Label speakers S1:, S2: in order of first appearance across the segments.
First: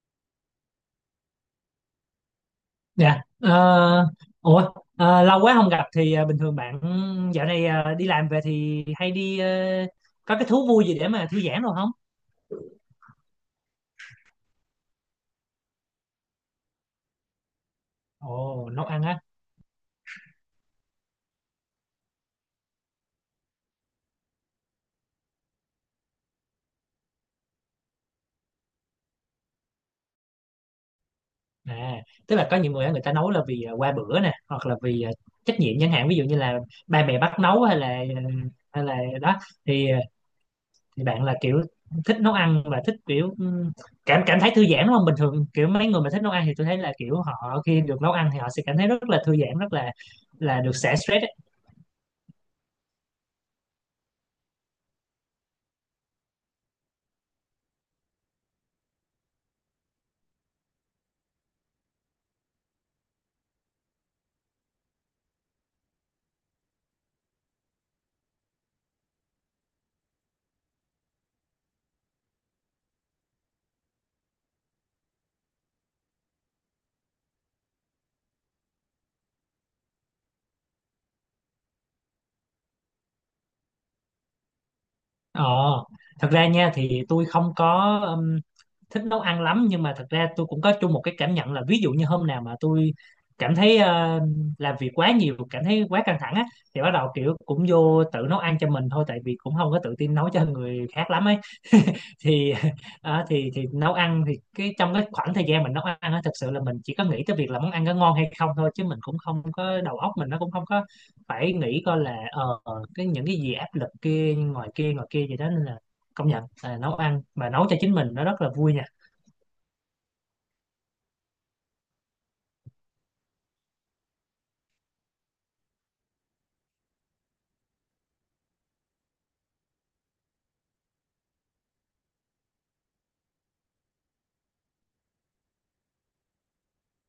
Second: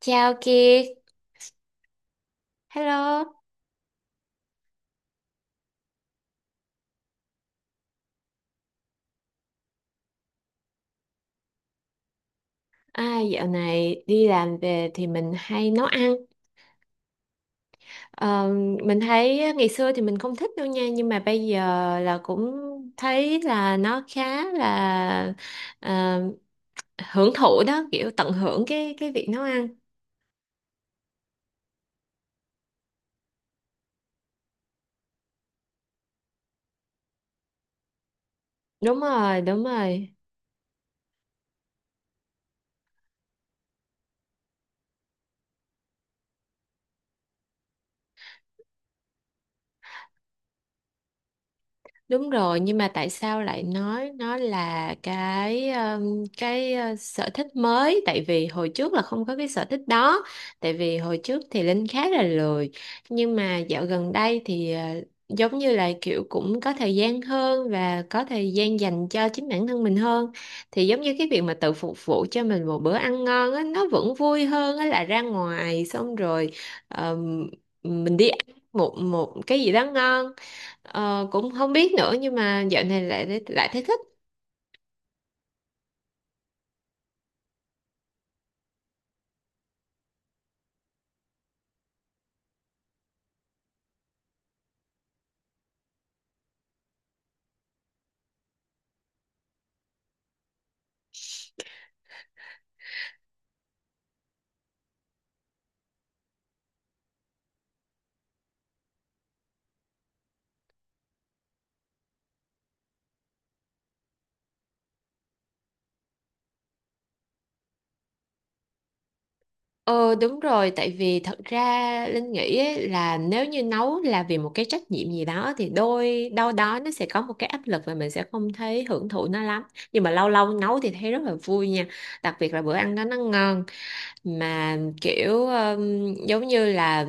S1: Chào Kiệt,
S2: Dạ.
S1: hello.
S2: Ờ, ủa lâu quá không gặp thì bình thường bạn dạo này đi làm về thì hay đi có cái thú vui gì để mà thư giãn rồi không?
S1: À, dạo này đi làm về thì mình hay nấu ăn. Ờ,
S2: Ồ, nấu
S1: mình
S2: ăn á.
S1: thấy ngày xưa thì mình không thích đâu nha, nhưng mà bây giờ là cũng thấy là nó khá là ờ, hưởng thụ đó, kiểu tận hưởng cái việc nấu ăn.
S2: À, tức là có nhiều người á, người ta nấu là vì qua bữa nè, hoặc là vì trách nhiệm, chẳng hạn ví dụ như là ba mẹ bắt nấu hay là ờ, hay là
S1: Đúng
S2: đó.
S1: rồi, đúng
S2: Thì
S1: rồi.
S2: thì bạn là kiểu thích nấu ăn và thích kiểu, cảm cảm thấy thư giãn đúng không? Bình thường kiểu mấy người mà thích nấu ăn thì tôi thấy là kiểu họ khi được nấu ăn thì họ sẽ cảm thấy rất là thư giãn, rất là được xả stress.
S1: Đúng rồi, nhưng mà tại sao lại nói nó là cái sở thích mới? Tại vì hồi trước là không có cái sở thích đó. Tại vì hồi trước thì Linh khá là lười, nhưng mà dạo gần đây thì giống như là kiểu cũng có thời gian hơn và có thời gian dành cho chính bản thân mình hơn. Thì giống như cái việc mà tự phục vụ cho mình một bữa ăn ngon á, nó vẫn vui hơn á là ra ngoài xong rồi um, mình đi ăn một một cái gì đó ngon. Cũng không biết nữa nhưng mà dạo này lại lại thấy thích.
S2: Ờ, thật ra nha, thì tôi không có thích nấu ăn lắm, nhưng mà thật ra tôi cũng có chung một cái cảm nhận là ví dụ như hôm nào mà tôi cảm thấy làm việc quá nhiều, cảm thấy quá căng thẳng á, thì bắt đầu kiểu cũng vô tự nấu ăn cho mình thôi, tại vì cũng không có tự tin nấu cho người khác lắm ấy thì à, thì nấu ăn, thì cái trong cái khoảng thời gian mình nấu ăn á, thực sự là mình chỉ có nghĩ tới việc là món ăn có ngon hay không thôi, chứ mình cũng không có đầu óc, mình nó cũng không có phải nghĩ coi là cái những cái gì áp lực kia ngoài kia ngoài kia gì đó, nên là công nhận là nấu ăn mà nấu cho chính mình nó rất là vui nha.
S1: Ờ đúng rồi, tại vì thật ra Linh nghĩ ấy, là nếu như nấu là vì một cái trách nhiệm gì đó thì đôi đâu đó nó sẽ có một cái áp lực và mình sẽ không thấy hưởng thụ nó lắm. Nhưng mà lâu lâu nấu thì thấy rất là vui nha. Đặc biệt là bữa ăn đó nó ngon. Mà kiểu giống như là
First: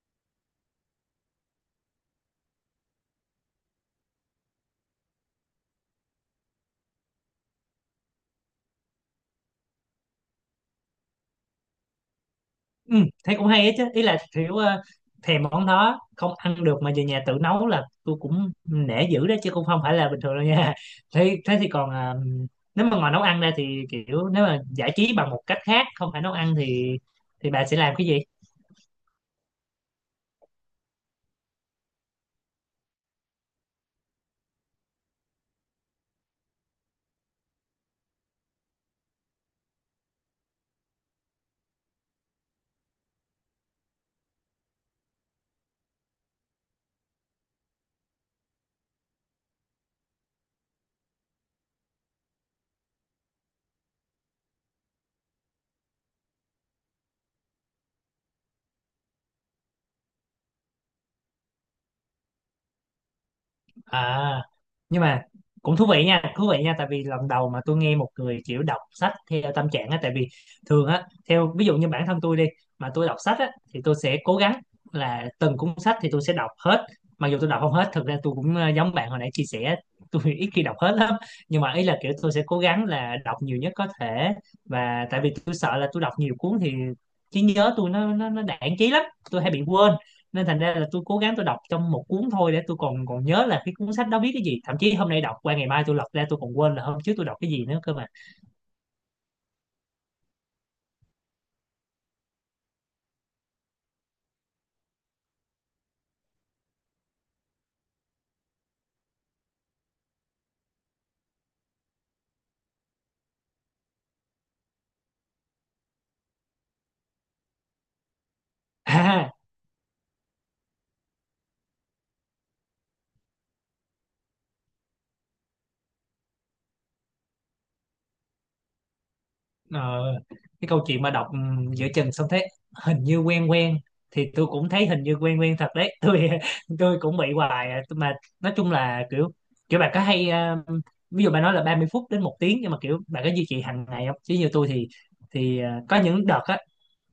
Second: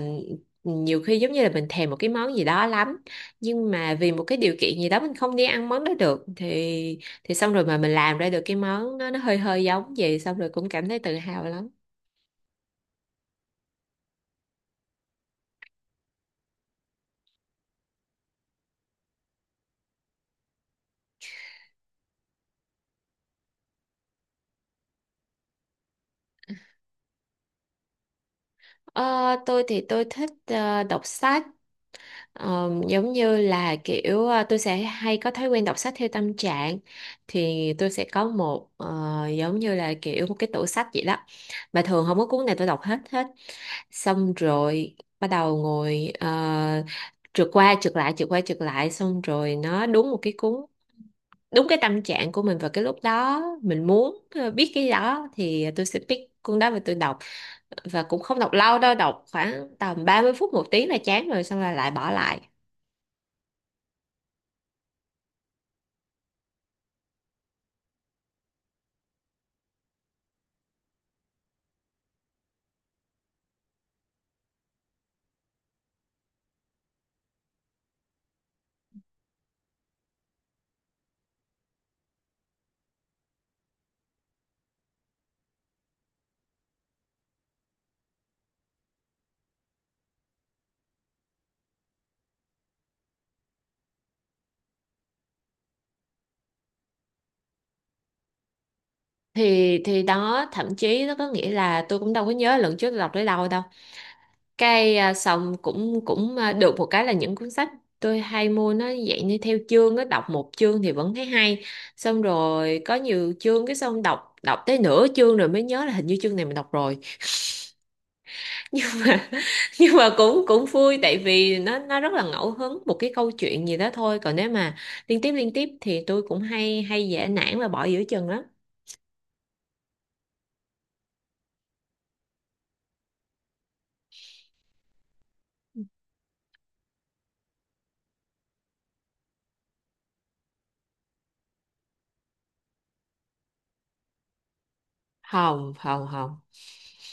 S1: nhiều khi giống như là mình thèm một cái món gì đó lắm, nhưng mà vì một cái điều kiện gì đó mình không đi ăn món đó được, thì xong rồi mà mình làm ra được cái món nó hơi hơi giống vậy, xong rồi cũng cảm thấy tự hào lắm.
S2: Ừ, thế cũng hay ấy chứ, ý là kiểu thèm món đó không ăn được mà về nhà tự nấu, là tôi cũng nể dữ đó chứ, cũng không phải là bình thường đâu nha. thế thế thì còn à, nếu mà ngoài nấu ăn ra thì kiểu nếu mà giải trí bằng một cách khác không phải nấu ăn thì bà sẽ làm cái gì?
S1: Ờ, tôi thì tôi thích đọc sách. Giống như là kiểu tôi sẽ hay có thói quen đọc sách theo tâm trạng. Thì tôi sẽ có một giống như là kiểu một cái tủ sách vậy đó, mà thường không có cuốn nào tôi đọc hết hết. Xong rồi bắt đầu ngồi trượt qua trượt lại trượt qua trượt lại, xong rồi nó đúng một cái cuốn đúng cái tâm trạng của mình vào cái lúc đó mình muốn biết cái đó, thì tôi sẽ pick cuốn đó và tôi đọc. Và cũng không đọc lâu đâu, đọc khoảng tầm 30 phút một tiếng là chán rồi, xong là lại bỏ lại.
S2: À, nhưng mà cũng thú vị nha, thú vị nha, tại vì lần đầu mà tôi nghe một người kiểu đọc sách theo tâm trạng á. Tại vì thường á, theo ví dụ như bản thân tôi đi, mà tôi đọc sách á thì tôi sẽ cố gắng là từng cuốn sách thì tôi sẽ đọc hết. Mặc dù tôi đọc không hết, thực ra tôi cũng giống bạn hồi nãy chia sẻ, tôi ít khi đọc hết lắm. Nhưng mà ý là kiểu tôi sẽ cố gắng là đọc nhiều nhất có thể, và tại vì tôi sợ là tôi đọc nhiều cuốn thì trí nhớ tôi nó đãng trí lắm, tôi hay bị quên, nên thành ra là tôi cố gắng tôi đọc trong một cuốn thôi để tôi còn còn nhớ là cái cuốn sách đó viết cái gì. Thậm chí hôm nay đọc qua ngày mai tôi lật ra tôi còn quên là hôm trước tôi đọc cái gì nữa cơ mà.
S1: Thì đó, thậm chí nó có nghĩa là tôi cũng đâu có nhớ lần trước tôi đọc tới đâu đâu. Cái xong cũng cũng à, được một cái là những cuốn sách tôi hay mua nó dạng như theo chương á, đọc một chương thì vẫn thấy hay. Xong rồi có nhiều chương cái xong đọc đọc tới nửa chương rồi mới nhớ là hình như chương này mình đọc rồi. nhưng mà
S2: à,
S1: nhưng mà cũng cũng vui tại vì nó rất là ngẫu hứng một cái câu chuyện gì đó thôi, còn nếu mà liên tiếp thì tôi cũng hay hay dễ nản và bỏ giữa chừng lắm.
S2: ờ, cái câu chuyện mà đọc, ừ, giữa chừng xong thấy hình như quen quen, thì tôi cũng thấy hình như quen quen thật đấy. Tôi cũng bị hoài à. Mà nói chung là kiểu kiểu bạn có hay à, ví dụ bạn nói là 30 phút đến một tiếng, nhưng mà kiểu bạn có duy trì hàng ngày không? Chứ như tôi thì
S1: Không
S2: có
S1: không
S2: những
S1: không.
S2: đợt á.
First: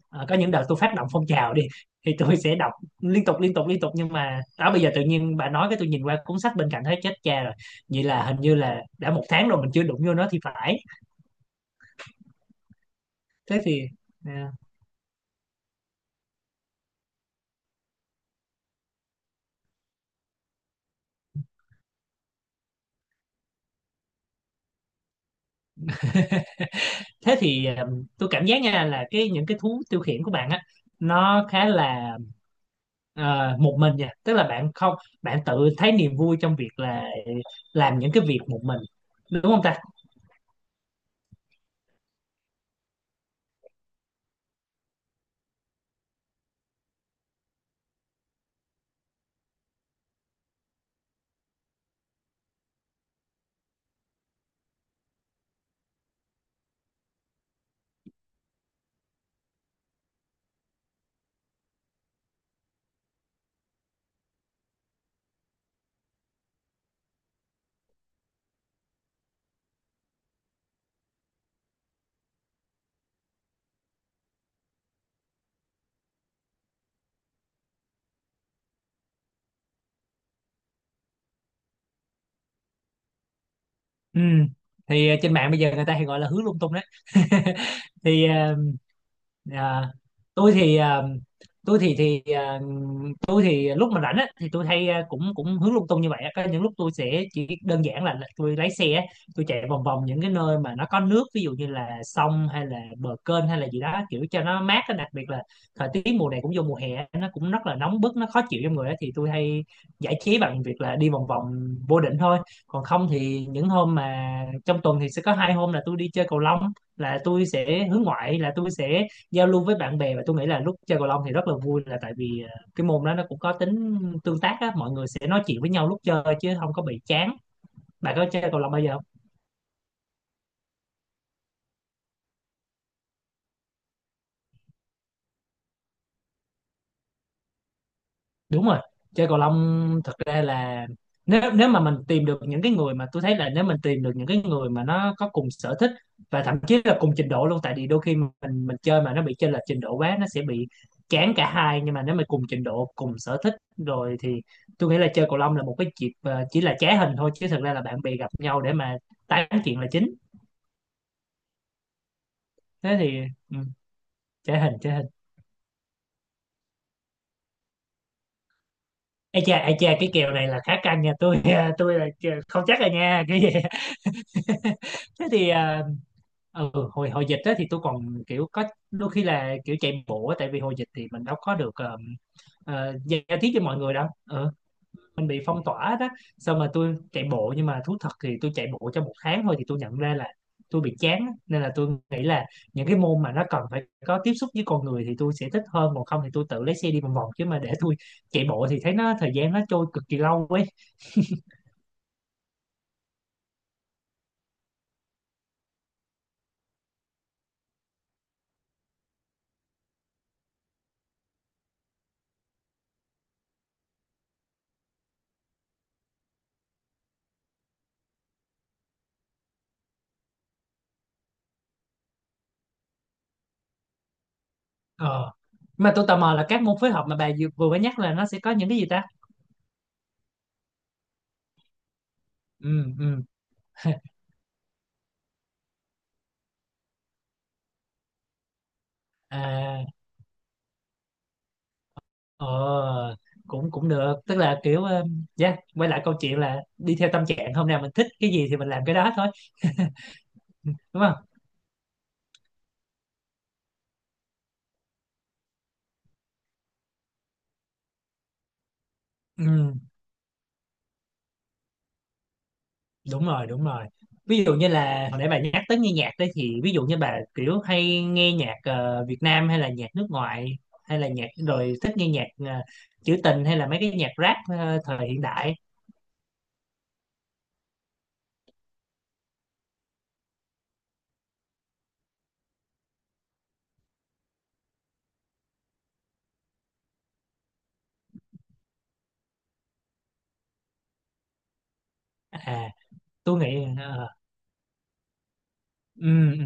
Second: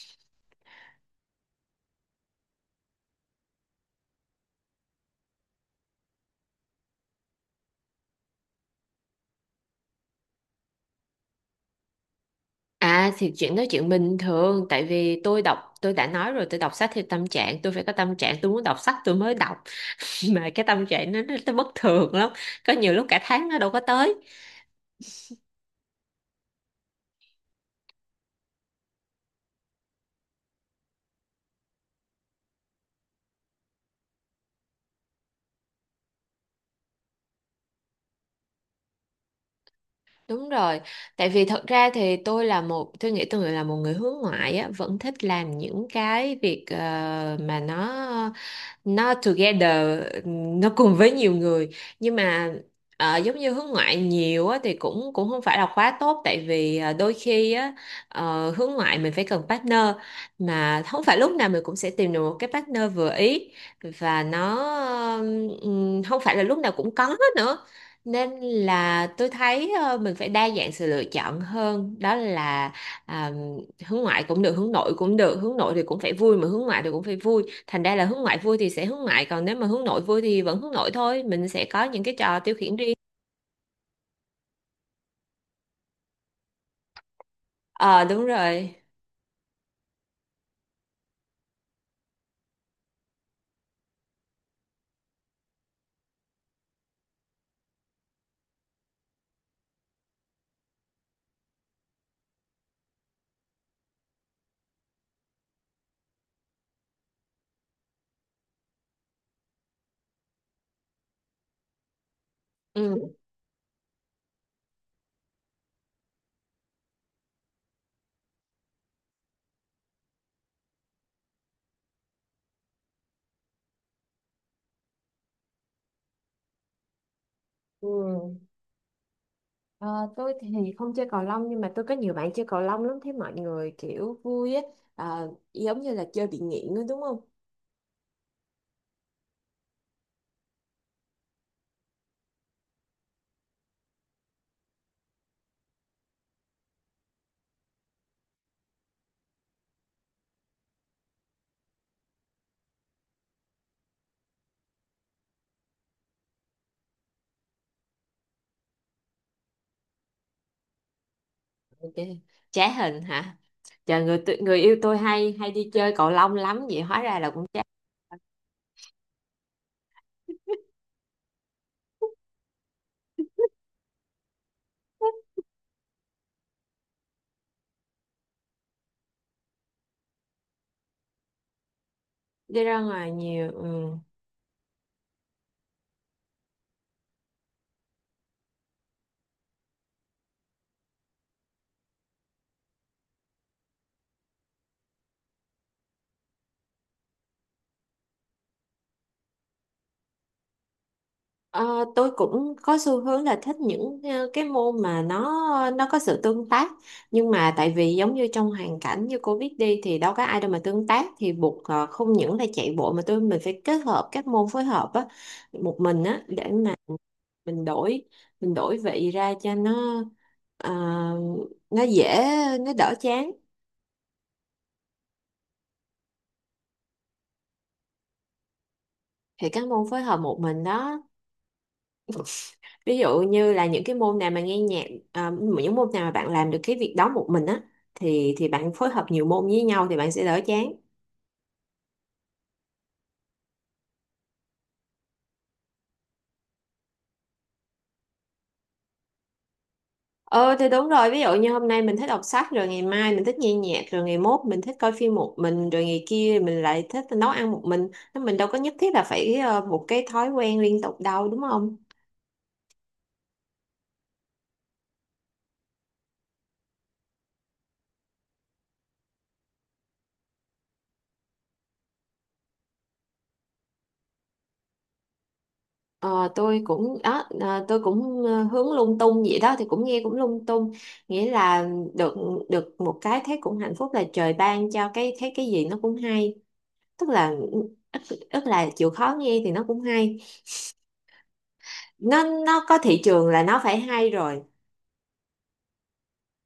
S2: Ờ, có những đợt tôi phát động phong trào đi thì tôi sẽ đọc liên tục liên tục liên tục, nhưng mà đó, bây giờ tự nhiên bà nói cái tôi nhìn qua cuốn sách bên cạnh thấy chết cha rồi, vậy là hình như là đã một tháng rồi mình chưa đụng vô nó thì phải.
S1: À thì chuyện
S2: thế
S1: đó
S2: thì
S1: chuyện bình
S2: à,
S1: thường, tại vì tôi đọc, tôi đã nói rồi, tôi đọc sách theo tâm trạng, tôi phải có tâm trạng tôi muốn đọc sách tôi mới đọc. Mà cái tâm trạng nó bất thường lắm, có nhiều lúc cả tháng nó đâu có tới.
S2: thế thì à, tôi cảm giác nha là cái những cái thú tiêu khiển của bạn á, nó khá là một mình nha. Tức là bạn không, bạn tự thấy niềm vui trong việc là làm những cái việc một mình, đúng không ta?
S1: Đúng rồi, tại vì thật ra thì tôi nghĩ tôi là một người hướng ngoại á, vẫn thích làm những cái việc mà nó together, nó cùng với nhiều người. Nhưng mà giống như hướng ngoại nhiều á, thì cũng cũng không phải là quá tốt, tại vì đôi khi á, hướng ngoại mình phải cần partner, mà không phải lúc nào mình cũng sẽ tìm được một cái partner vừa ý, và nó không phải là lúc nào cũng có nữa. Nên là tôi thấy mình phải đa dạng sự lựa chọn hơn, đó là à, hướng ngoại cũng được hướng nội cũng được, hướng nội thì cũng phải vui mà hướng ngoại thì cũng phải vui. Thành ra là hướng ngoại vui thì sẽ hướng ngoại, còn nếu mà hướng nội vui thì vẫn hướng nội thôi, mình sẽ có những cái trò tiêu khiển riêng.
S2: Ừ. Thì trên mạng bây giờ người ta hay gọi là hướng lung tung đấy.
S1: Ờ
S2: thì
S1: đúng
S2: à,
S1: rồi.
S2: À, tôi thì à, tôi thì thì à, tôi thì lúc mà rảnh á thì tôi hay cũng cũng hướng lung tung như vậy á. Có những lúc tôi sẽ chỉ đơn giản là, tôi lái xe á, tôi chạy vòng vòng những cái nơi mà nó có nước, ví dụ như là sông hay là bờ kênh hay là gì đó kiểu cho nó mát á. Đặc biệt là thời tiết mùa này cũng vô mùa hè á, nó cũng rất là nóng bức, nó khó chịu trong người á, thì tôi hay giải trí bằng việc là đi vòng vòng vô định thôi. Còn không
S1: Ừ.
S2: thì những hôm mà trong tuần thì sẽ có hai hôm là tôi đi chơi cầu lông, là tôi sẽ hướng ngoại, là tôi sẽ giao lưu với bạn bè. Và tôi nghĩ là lúc chơi cầu lông thì rất là vui, là tại vì cái môn đó nó cũng có tính tương tác á, mọi người sẽ nói chuyện với nhau lúc chơi chứ không có bị chán.
S1: Ừ.
S2: Bạn có chơi cầu lông bao giờ không?
S1: Ờ, tôi thì không chơi cầu lông nhưng mà tôi có nhiều bạn chơi cầu lông lắm, thấy mọi người kiểu vui á. Giống như là chơi bị nghiện đó, đúng không?
S2: Đúng rồi, chơi cầu lông thật ra là nếu nếu mà mình tìm được những cái người, mà tôi thấy là nếu mình tìm được những cái người mà nó có cùng sở thích và thậm chí là cùng trình độ luôn, tại vì đôi khi mình chơi mà nó bị chênh lệch trình độ quá nó sẽ bị chán cả hai. Nhưng mà nếu mà cùng trình độ, cùng sở thích rồi thì tôi nghĩ là chơi cầu lông là một cái dịp chỉ là trá hình thôi, chứ thật ra là bạn bè gặp nhau để mà tán chuyện là chính.
S1: Ok. Trá
S2: Thế
S1: hình
S2: thì,
S1: hả?
S2: ừ,
S1: Trời, người
S2: trá
S1: yêu
S2: hình, trá
S1: tôi
S2: hình.
S1: hay hay đi chơi cầu lông lắm, vậy hóa ra là cũng trá.
S2: Ê cha, cái kèo này là khá căng nha, tôi tôi là không chắc rồi nha, cái gì. thế thì à, ừ, hồi hồi dịch đó thì tôi còn kiểu có đôi khi là kiểu chạy bộ á, tại vì hồi dịch thì mình đâu có được
S1: Đi ra ngoài
S2: giao
S1: nhiều,
S2: tiếp với mọi người
S1: ừ.
S2: đâu, ừ, mình bị phong tỏa đó. Xong mà tôi chạy bộ, nhưng mà thú thật thì tôi chạy bộ trong một tháng thôi thì tôi nhận ra là tôi bị chán á. Nên là tôi nghĩ là những cái môn mà nó cần phải có tiếp xúc với con người thì tôi sẽ thích hơn, còn không thì tôi tự lấy xe đi vòng vòng, chứ mà để tôi chạy bộ thì thấy nó, thời gian nó trôi cực kỳ lâu ấy.
S1: Ờ, tôi cũng có xu hướng là thích những cái môn mà nó có sự tương tác. Nhưng mà tại vì giống như trong hoàn cảnh như cô biết đi thì đâu có ai đâu mà tương tác, thì buộc không những là chạy bộ mà mình phải kết hợp các môn phối hợp á, một mình á, để mà mình đổi mình đổi vị ra cho nó ờ, nó dễ, nó đỡ chán.
S2: ờ mà tôi tò mò là các môn phối hợp mà bà vừa vừa mới nhắc là nó sẽ có những cái gì ta.
S1: Thì các môn phối hợp một mình đó,
S2: Ừ
S1: ví dụ
S2: ừ,
S1: như là những cái môn nào mà nghe nhạc, à, những môn nào mà bạn làm được cái việc đó một mình á, thì bạn phối hợp nhiều môn với nhau
S2: à,
S1: thì bạn sẽ đỡ chán.
S2: ờ cũng cũng được, tức là kiểu dạ quay lại câu chuyện là đi theo tâm trạng, hôm nào mình thích cái gì thì mình làm cái đó thôi.
S1: Ờ thì
S2: Ừ,
S1: đúng
S2: đúng
S1: rồi,
S2: không.
S1: ví dụ như hôm nay mình thích đọc sách, rồi ngày mai mình thích nghe nhạc, rồi ngày mốt mình thích coi phim một mình, rồi ngày kia mình lại thích nấu ăn một mình. Nên mình đâu có nhất thiết là phải
S2: Ừ,
S1: một cái thói quen liên tục đâu, đúng không?
S2: đúng rồi, đúng rồi. Ví dụ như là hồi nãy bà nhắc tới nghe nhạc đấy, thì ví dụ như bà kiểu hay nghe nhạc Việt Nam hay là nhạc nước ngoài, hay là nhạc, rồi thích nghe nhạc ờ, trữ tình hay là mấy cái nhạc rap thời hiện đại?
S1: Ờ, tôi cũng hướng lung tung vậy đó, thì cũng nghe cũng lung tung, nghĩa là được được một cái thấy cũng hạnh phúc là trời ban cho, cái thấy cái gì nó cũng hay. Tức là tức là chịu khó nghe thì nó cũng hay, nó
S2: À,
S1: có thị trường
S2: tôi
S1: là nó
S2: nghĩ
S1: phải hay rồi.
S2: ừ, ừ.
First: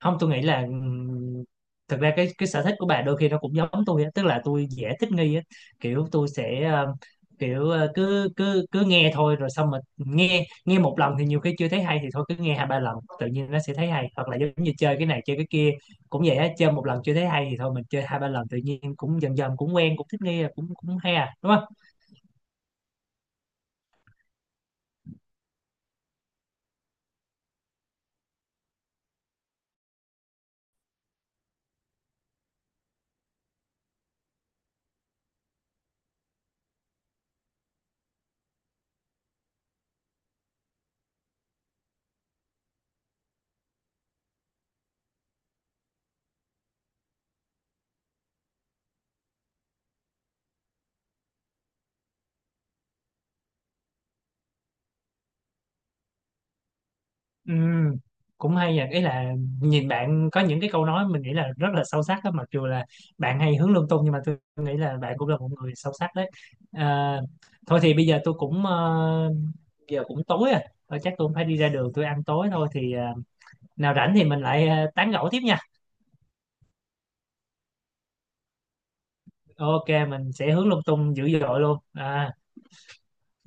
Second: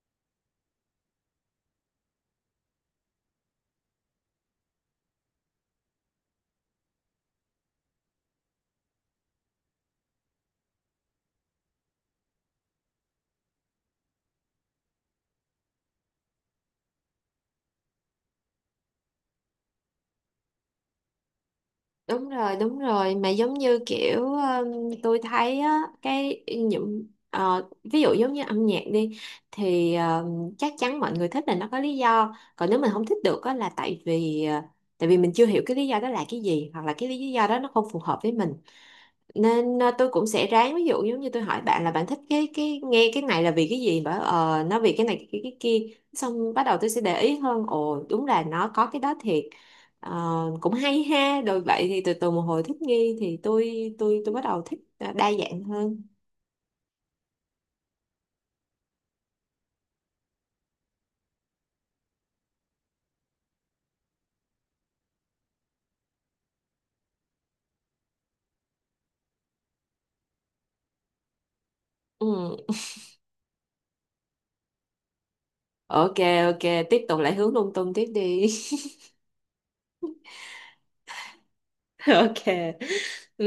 S2: Không, tôi nghĩ là thực ra cái sở thích của bà đôi khi nó cũng giống tôi á, tức là tôi dễ thích nghi á. Kiểu tôi sẽ kiểu cứ cứ cứ nghe thôi, rồi xong mình nghe nghe một lần thì nhiều khi chưa thấy hay, thì thôi cứ nghe hai ba lần tự nhiên nó sẽ thấy hay. Hoặc là giống như chơi cái này chơi cái kia cũng vậy á, chơi một lần chưa thấy hay thì thôi mình chơi hai ba lần tự nhiên cũng dần dần cũng quen, cũng thích nghi, cũng cũng hay à, đúng không?
S1: Đúng rồi, đúng rồi, mà giống như kiểu tôi thấy á cái những ví dụ giống như âm nhạc đi thì chắc chắn mọi người thích là nó có lý do, còn nếu mình không thích được á là tại vì tại vì mình chưa hiểu cái lý do đó là cái gì hoặc là cái lý do đó nó không phù hợp với mình. Nên tôi cũng sẽ ráng, ví dụ giống như tôi hỏi bạn là bạn thích cái nghe cái này là vì cái gì, bảo nó vì cái này cái kia, xong bắt đầu tôi sẽ để ý hơn, ồ đúng là nó có cái đó thiệt. Ờ, Cũng hay ha, rồi vậy thì từ từ một hồi thích nghi thì tôi bắt đầu thích đa dạng hơn.
S2: Ừ, cũng hay vậy, ý là nhìn bạn có những cái câu nói mình nghĩ là rất là sâu sắc đó, mặc dù là bạn hay hướng lung tung nhưng mà tôi nghĩ là bạn cũng là một người sâu sắc đấy. À, thôi thì bây giờ tôi cũng giờ cũng tối rồi. Thôi chắc tôi cũng phải đi ra đường tôi ăn tối
S1: Ừ.
S2: thôi, thì nào rảnh thì mình lại tán gẫu tiếp nha.
S1: Ok. Ok, tiếp tục lại hướng lung tung tiếp đi.
S2: Ok, mình sẽ hướng lung tung dữ dội luôn à,
S1: Ok.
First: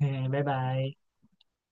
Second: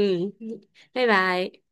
S2: ừ, bye bye.
S1: Bye bye.